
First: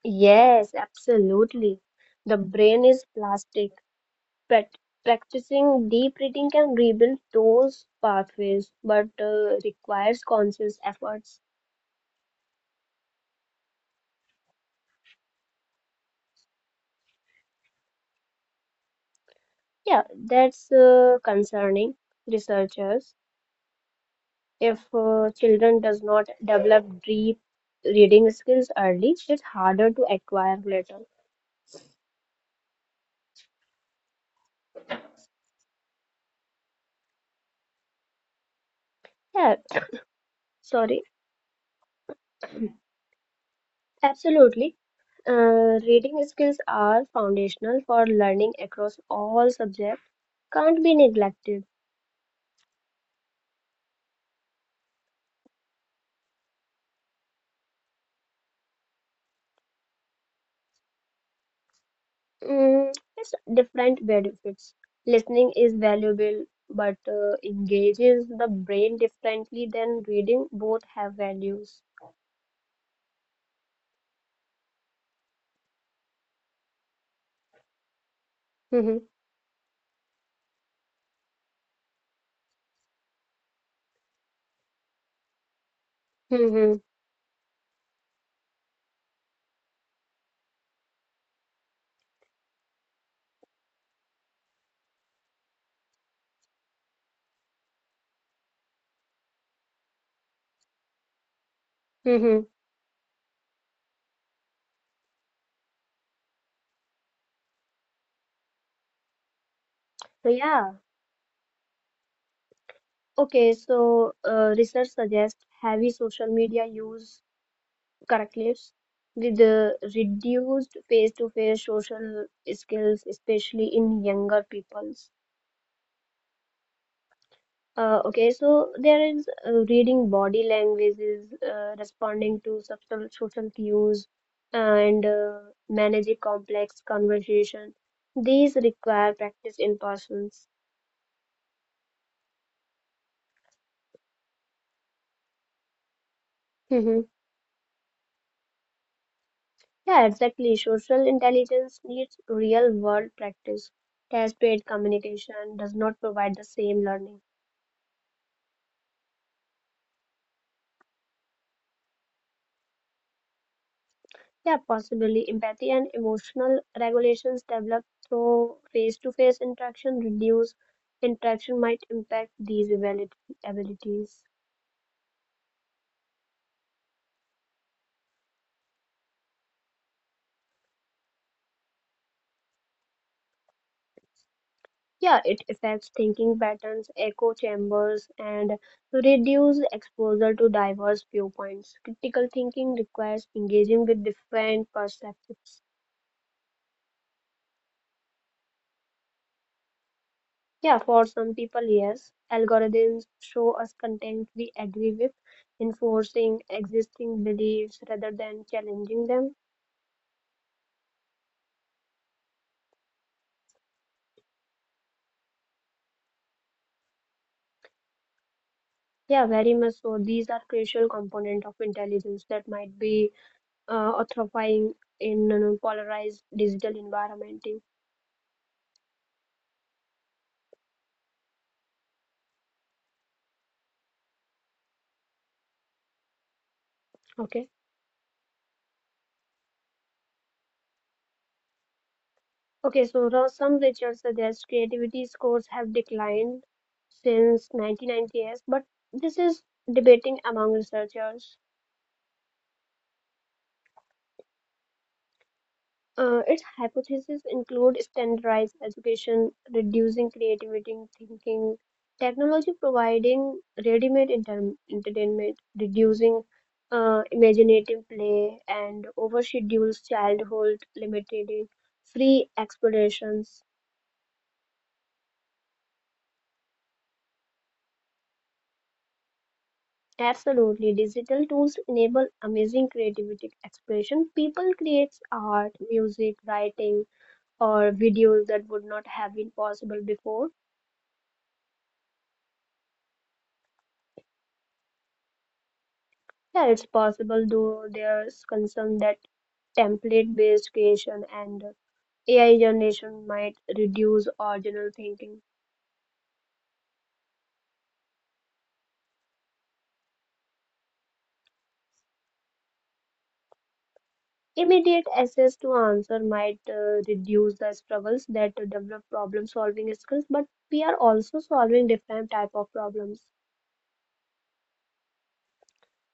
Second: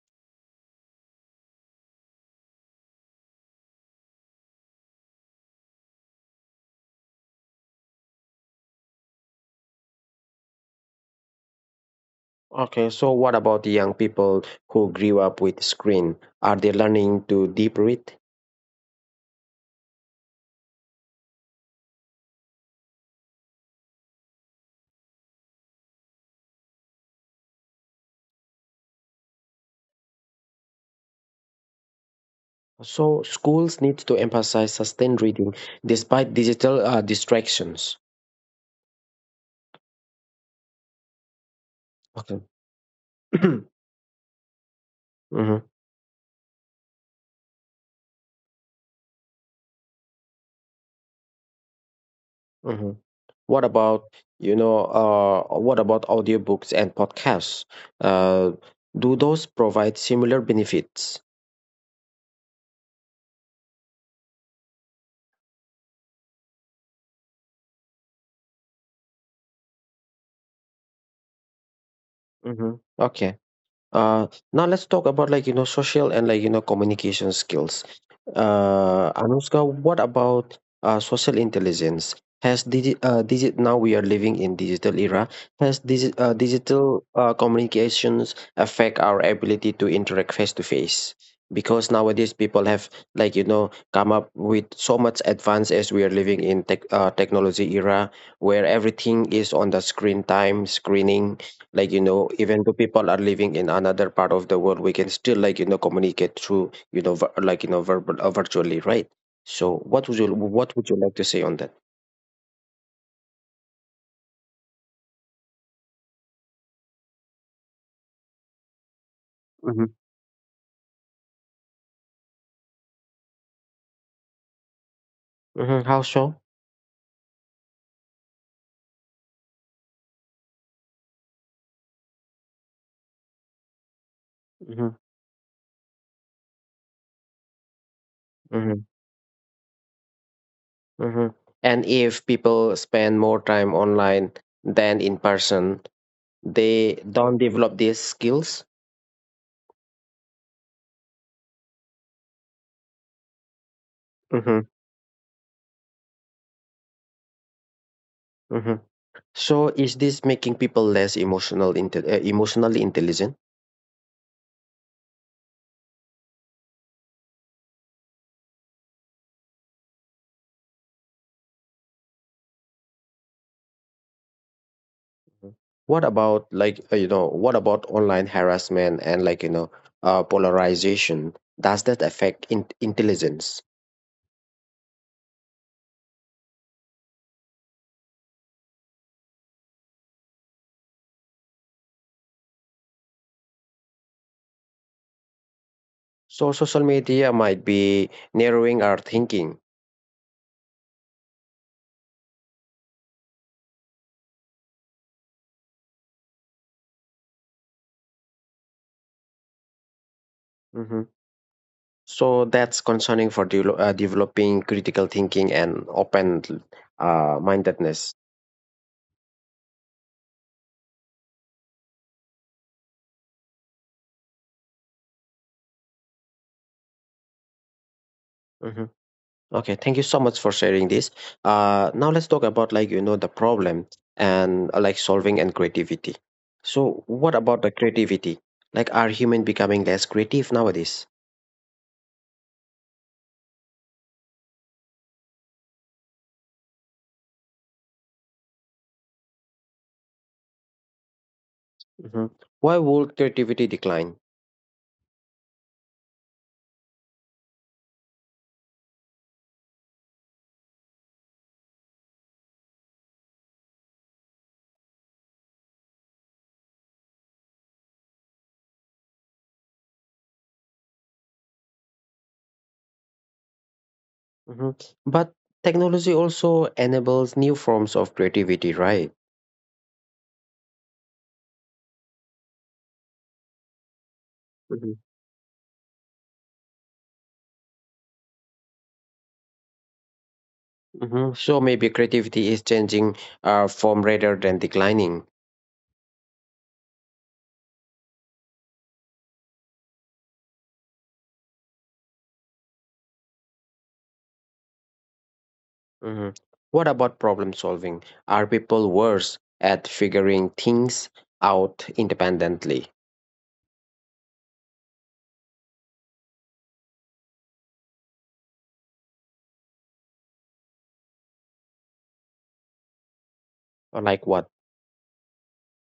Speaker 2: Yes, absolutely. The brain is plastic, but practicing deep reading can rebuild those pathways, but uh, requires conscious efforts.
Speaker 1: Okay, so what about the young people who grew up with screen, are they learning to deep read?
Speaker 2: Yeah, that's uh, concerning researchers. If uh, children does not develop deep reading skills early, it's harder to acquire later.
Speaker 1: So schools need to emphasize sustained reading despite digital uh, distractions.
Speaker 2: Yeah, sorry.
Speaker 1: Okay.
Speaker 2: Absolutely.
Speaker 1: Mhm.
Speaker 2: Uh, reading skills are foundational for learning across all subjects, can't be neglected.
Speaker 1: Mhm. What about, you know, uh, what about audiobooks and podcasts? Uh, do those provide similar benefits?
Speaker 2: Mm, it's different benefits. Listening is valuable but uh, engages the brain differently than reading. Both have values.
Speaker 1: hmm Okay. Uh, now let's talk about like you know social and like you know communication skills.
Speaker 2: Mm-hmm.
Speaker 1: Uh, Anushka, what about uh, social intelligence? Has digi- uh, digi- now we are living in digital era. Has digi- uh,
Speaker 2: Mm-hmm.
Speaker 1: digital uh, communications affect our ability to interact face to face? Because nowadays people have like you know come up with so much advance as we are living in tech uh, technology era where everything is on the screen time screening, like you know
Speaker 2: Mm-hmm.
Speaker 1: even though people are living in another part of the world, we can still like you know communicate through you know ver- like you know verbal uh, virtually, right? So what would you
Speaker 2: So, yeah.
Speaker 1: what would you like to say on that?
Speaker 2: Okay, so uh, research suggests heavy social media use correctly with the
Speaker 1: hmm
Speaker 2: reduced face-to-face social skills, especially in younger peoples.
Speaker 1: hmm how so?
Speaker 2: Uh, okay, so there is uh, reading body languages, uh, responding to subtle social cues,
Speaker 1: hmm
Speaker 2: and uh, managing complex conversation. These
Speaker 1: hmm
Speaker 2: require practice in persons.
Speaker 1: hmm and if people spend more time online than in person, they don't develop these skills.
Speaker 2: Yeah, exactly. Social intelligence needs real world practice. Test based
Speaker 1: hmm
Speaker 2: communication does not provide the same learning.
Speaker 1: hmm so is this making people less emotional inte- uh, emotionally intelligent?
Speaker 2: Yeah, possibly empathy and emotional regulations developed through face to face interaction reduce interaction might impact these abili- abilities.
Speaker 1: What about like uh, you know what about online harassment and like you know uh, polarization? Does that affect in- intelligence?
Speaker 2: Yeah, it affects thinking patterns, echo chambers, and reduce exposure to diverse viewpoints. Critical thinking requires engaging with different perspectives.
Speaker 1: So social media might be narrowing our thinking.
Speaker 2: Yeah, for some people, yes. Algorithms show us content we agree with, enforcing existing beliefs rather than challenging them.
Speaker 1: hmm So that's concerning for de- uh, developing critical thinking and open uh, mindedness.
Speaker 2: Yeah, very much so. These are crucial component of intelligence that might be uh, authorizing in a polarized digital environment.
Speaker 1: Mm-hmm. Okay, thank you so much for sharing this. Uh, now let's talk about like you know the problem and uh, like solving and creativity. So what
Speaker 2: Okay.
Speaker 1: about the creativity? Like, are human becoming less creative nowadays?
Speaker 2: Okay, so now some research suggests creativity scores have declined since nineteen nineties, but this is debating among researchers.
Speaker 1: hmm Why would creativity decline?
Speaker 2: Uh, its hypotheses include standardized education, reducing creativity in thinking, technology providing ready-made enter- entertainment, reducing uh, imaginative play, and overschedules childhood, limiting free explorations.
Speaker 1: hmm But technology also enables new forms of creativity, right?
Speaker 2: Absolutely, digital tools enable amazing creativity expression. People
Speaker 1: hmm
Speaker 2: create art, music, writing, or videos that would not have been possible before.
Speaker 1: hmm So maybe creativity is changing uh, form rather than declining.
Speaker 2: Yeah, it's possible, though there's concern that template-based creation and A I generation might reduce original thinking.
Speaker 1: Mhm. What about problem solving? Are people worse at figuring things out independently?
Speaker 2: Immediate access to answer might uh, reduce the struggles that develop problem-solving skills, but we are also solving different type of problems,
Speaker 1: Or like what?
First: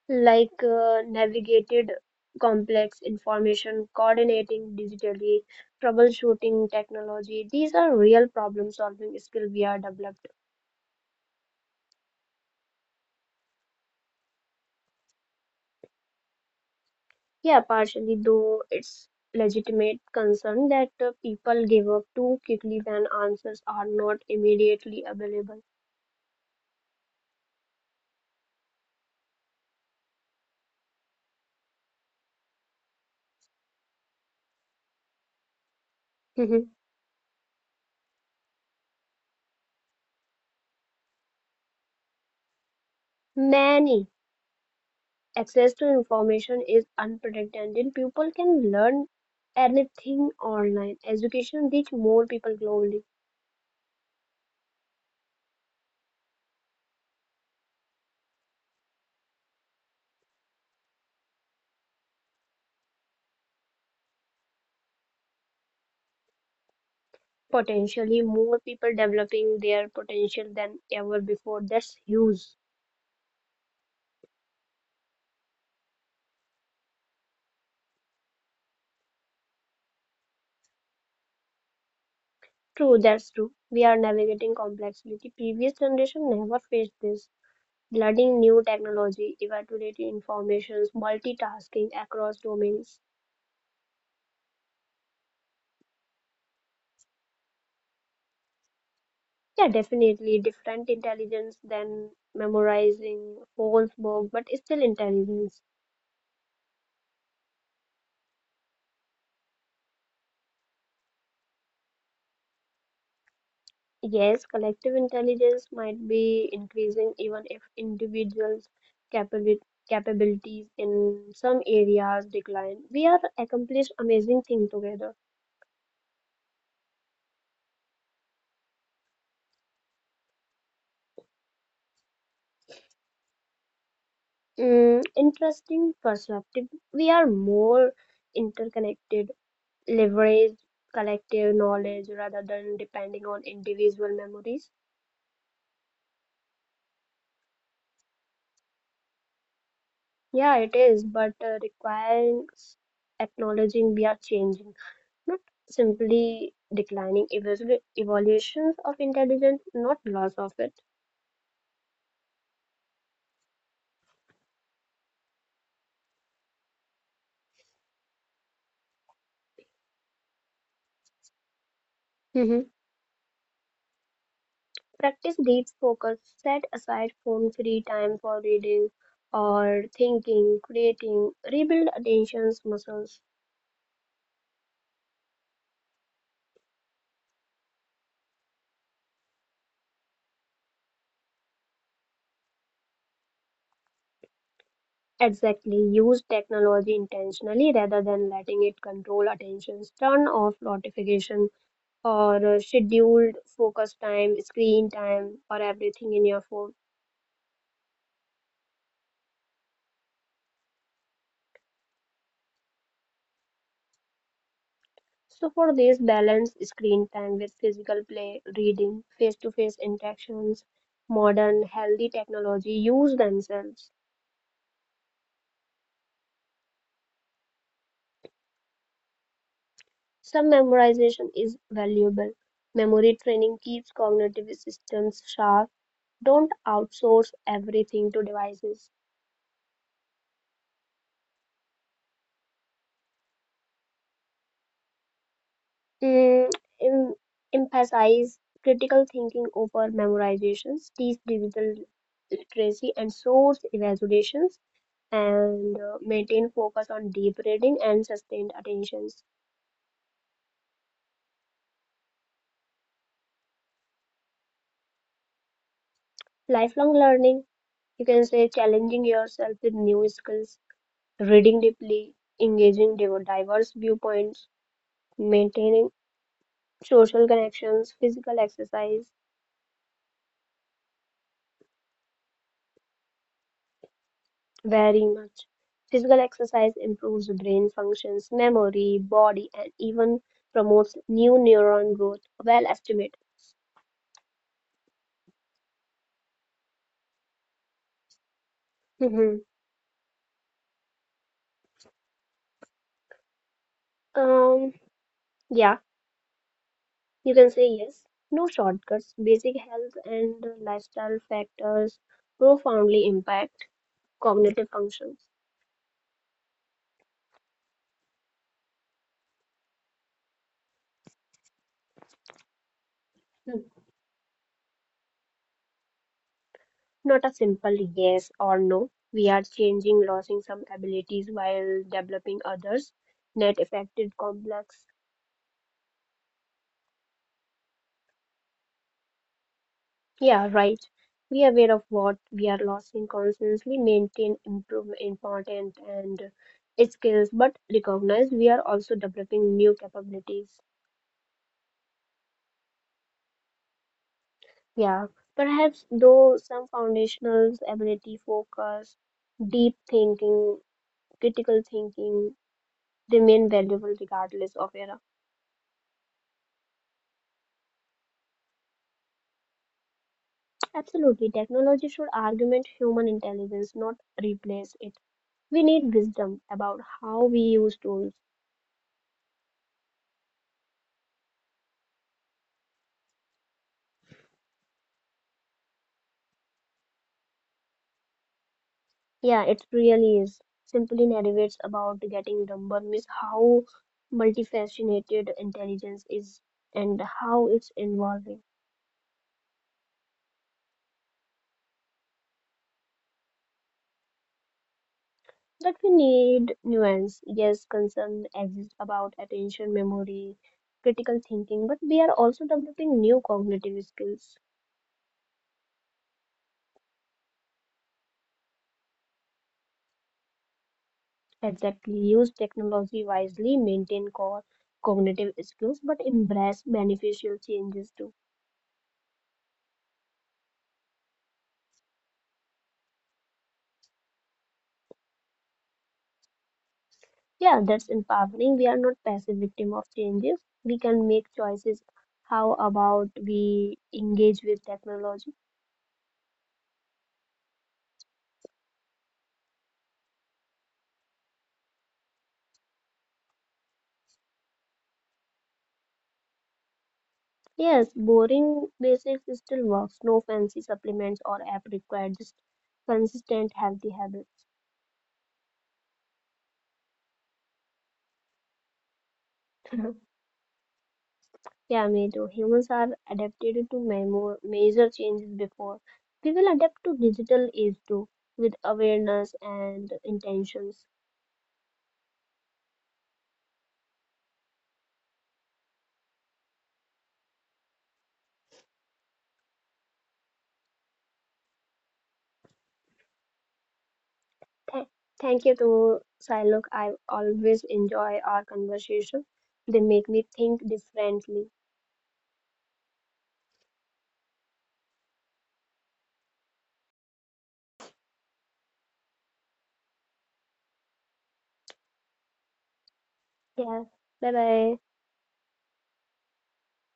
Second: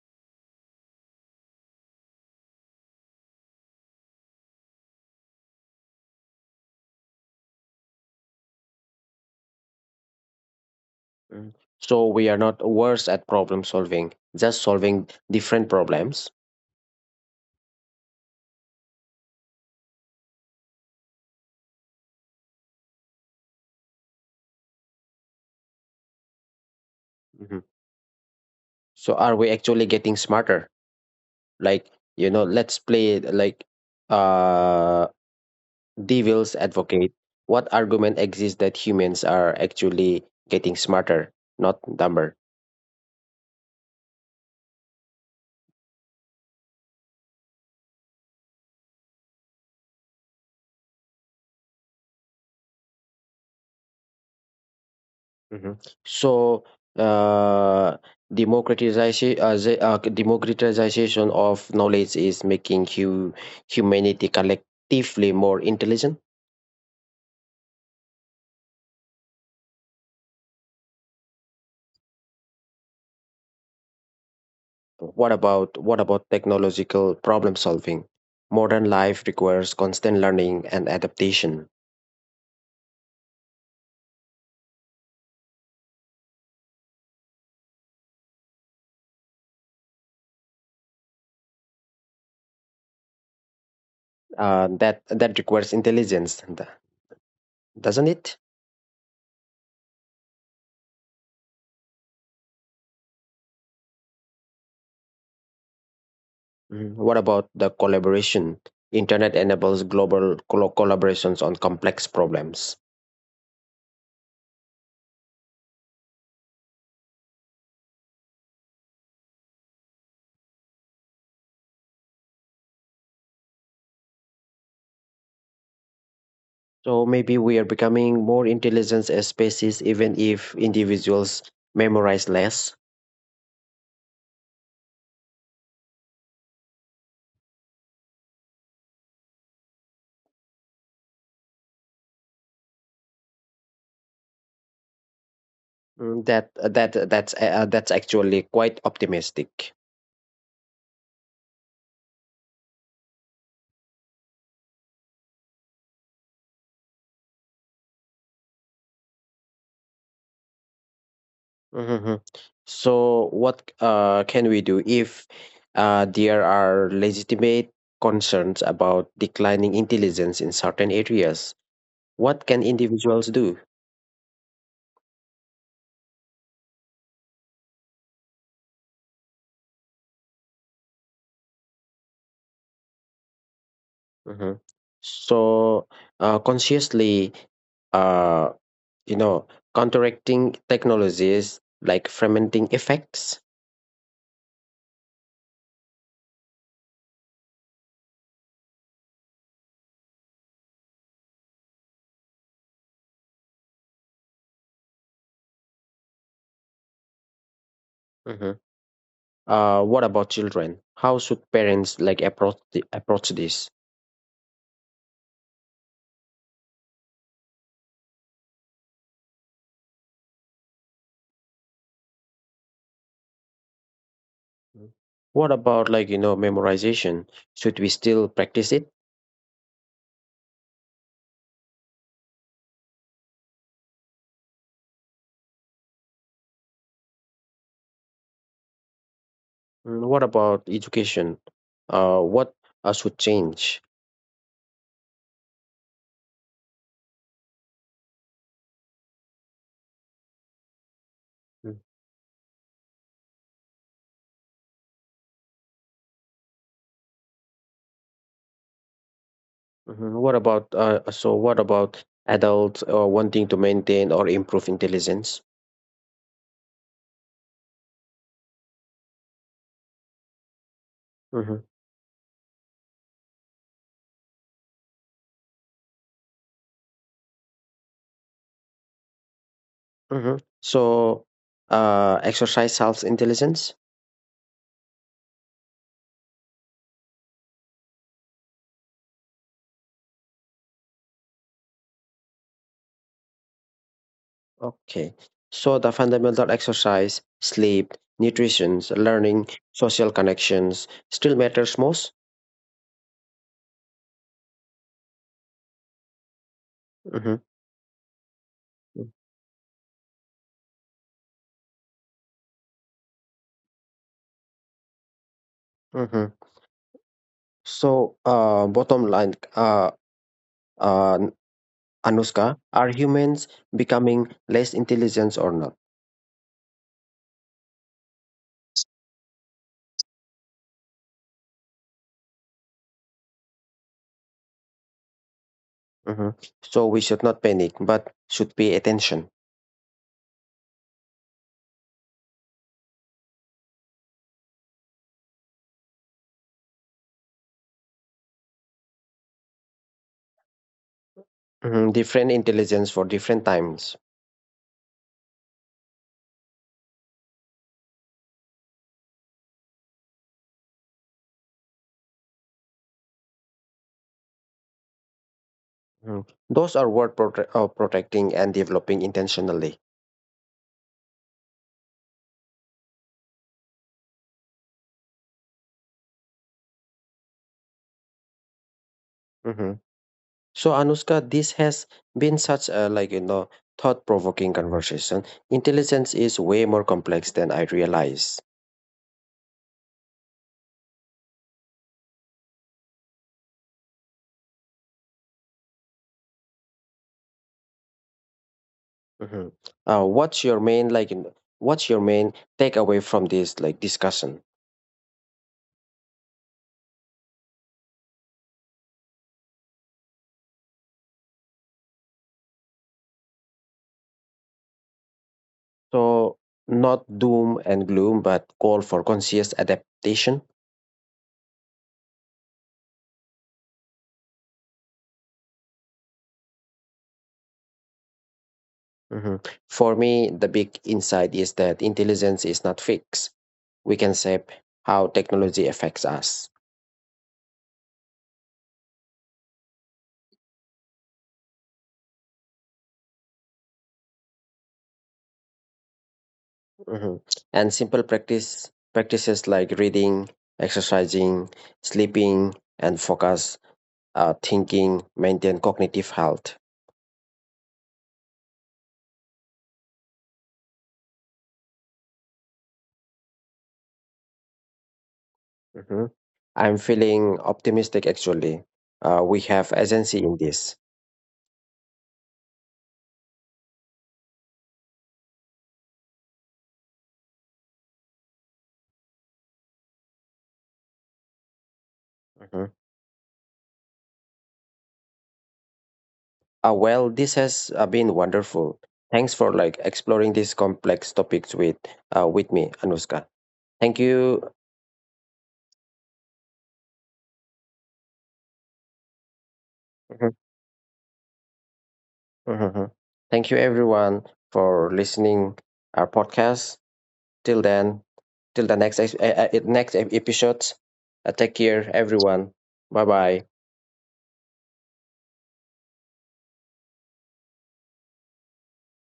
Speaker 2: like uh, navigated complex information, coordinating digitally, troubleshooting technology. These are real problem-solving skill we are developed.
Speaker 1: Mm. So we are not worse at problem solving, just solving different problems.
Speaker 2: Yeah, partially, though it's legitimate concern that uh, people give up too quickly when answers are not immediately available.
Speaker 1: Mhm. So are we actually getting smarter? Like, you know, let's play like uh devil's
Speaker 2: Mhm.
Speaker 1: advocate. What argument exists that humans are actually getting smarter, not dumber?
Speaker 2: Many access to information is unprotected, and people can learn anything online. Education reach more people globally,
Speaker 1: Mhm. So, uh, democratization, uh, the- uh, democratization of knowledge is making hu humanity collectively more intelligent.
Speaker 2: potentially more people developing their potential than ever before. That's huge.
Speaker 1: What about what about technological problem solving? Modern life requires constant learning and adaptation.
Speaker 2: True, that's true. We are navigating complexity. Previous generation never faced this. Learning new technology, evaluating informations, multitasking across domains.
Speaker 1: Uh, that that requires intelligence, th- doesn't it?
Speaker 2: Yeah, definitely different intelligence than memorizing whole book, but it's still intelligence.
Speaker 1: Mm, what about the collaboration? Internet enables global col- collaborations on complex problems.
Speaker 2: Yes, collective intelligence might be increasing even if individuals' capabil capabilities in some areas decline. We are accomplished amazing thing together.
Speaker 1: So maybe we are becoming more intelligent as species, even if individuals memorize less.
Speaker 2: Mm, interesting perspective. We are more interconnected leverage collective knowledge rather than depending on individual memories?
Speaker 1: Mm, That that that's uh, uh, that's actually quite optimistic.
Speaker 2: Yeah, it is, but uh, requires acknowledging we are changing, not simply declining evolu- evolutions of intelligence, not loss of it.
Speaker 1: Mhm. So what uh, can we do if uh, there are legitimate concerns about declining intelligence in certain areas? What can
Speaker 2: Hmm.
Speaker 1: individuals do?
Speaker 2: Practice deep focus, set aside phone free time for reading or thinking, creating, rebuild attention's muscles.
Speaker 1: Mhm. So, uh, consciously, uh, you know, counteracting technologies like fermenting effects.
Speaker 2: Exactly, use technology intentionally rather than letting it control attentions. Turn off notification or uh, scheduled focus time, screen time, or everything in your phone.
Speaker 1: Mhm. Uh, what about children? How should parents like approach the, approach this?
Speaker 2: So for this, balance screen time with physical play, reading, face-to-face interactions, modern healthy technology use themselves.
Speaker 1: Mm. What about like you know memorization? Should we still practice it?
Speaker 2: Some memorization is valuable. Memory training keeps cognitive systems sharp. Don't outsource everything to devices.
Speaker 1: Mm, what about education? Uh, what uh, should change?
Speaker 2: mm, em- Emphasize critical thinking over memorizations, teach digital literacy and source evaluations, and uh, maintain focus on deep reading and sustained attentions.
Speaker 1: Mhm. What about uh, so what about adults uh, wanting to maintain or improve intelligence?
Speaker 2: Lifelong learning, you can say challenging yourself with new skills,
Speaker 1: hmm
Speaker 2: reading deeply, engaging div- diverse viewpoints, maintaining social connections, physical exercise.
Speaker 1: hmm So uh, exercise helps intelligence.
Speaker 2: Very much. Physical exercise improves brain functions, memory, body, and even promotes new neuron growth. Well estimated.
Speaker 1: Okay. So the fundamental exercise, sleep, nutrition,
Speaker 2: Mhm.
Speaker 1: learning, social connections still matters most.
Speaker 2: um, yeah,
Speaker 1: hmm
Speaker 2: you can say yes. No shortcuts. Basic health and lifestyle factors profoundly impact cognitive functions.
Speaker 1: hmm So uh, bottom line, uh, uh, Anushka, are humans
Speaker 2: Hmm.
Speaker 1: becoming less intelligent or not?
Speaker 2: Not a simple yes or no. We are changing, losing some abilities while developing others. Net affected complex.
Speaker 1: Mhm. So we should not panic, but should pay attention.
Speaker 2: Yeah, right. Be aware of what we are losing, constantly maintain improve important and skills, but recognize we are also developing new capabilities.
Speaker 1: Mhm. Different intelligence for different times.
Speaker 2: Yeah, perhaps though some foundational ability, focus, deep thinking, critical thinking remain valuable regardless of era.
Speaker 1: Mhm. Those are worth prote- uh, protecting and developing intentionally.
Speaker 2: Absolutely, technology should augment human intelligence, not replace it. We need wisdom about how we use tools.
Speaker 1: Mhm. So Anushka, this has been such a like you know thought-provoking conversation. Intelligence is way more complex than I realize.
Speaker 2: Yeah, it really is. Simply narrates about getting number miss how multifaceted intelligence is and how it's involving.
Speaker 1: Mhm. Uh, what's your main like? you know, what's your main takeaway from this like discussion?
Speaker 2: That we need nuance. Yes, concern exists about attention, memory, critical thinking, but we are also developing new cognitive skills.
Speaker 1: So not doom and gloom, but call for conscious adaptation.
Speaker 2: Exactly, use technology wisely, maintain core cognitive skills, but embrace beneficial changes too.
Speaker 1: Mhm. For me, the big insight is that intelligence is not fixed. We can shape how technology affects us.
Speaker 2: Yeah, that's empowering. We are not passive victim of changes. We can make choices. How about we engage with technology?
Speaker 1: Mhm. And simple practice practices like reading, exercising, sleeping, and focus uh, thinking maintain cognitive health.
Speaker 2: Yes, boring basics still works. No fancy supplements or app required. Just consistent, healthy habits.
Speaker 1: Mhm. I'm feeling optimistic actually. Uh, we have agency in this.
Speaker 2: Yeah, me too. Humans are adapted to memo- major changes before. We will adapt to digital age too, with awareness and intentions.
Speaker 1: Mhm. Uh, well, this has uh, been wonderful. Thanks for like exploring these complex topics with uh, with me, Anuska. Thank you.
Speaker 2: Th- Thank you to Silok. I always enjoy our conversation. They make
Speaker 1: Mhm,
Speaker 2: me think differently.
Speaker 1: mhm, mhm. Thank you, everyone, for listening our podcast. Till then, till the next ex- uh, uh, next episode. Uh, take care, everyone. Bye bye.
Speaker 2: Yeah. Bye bye.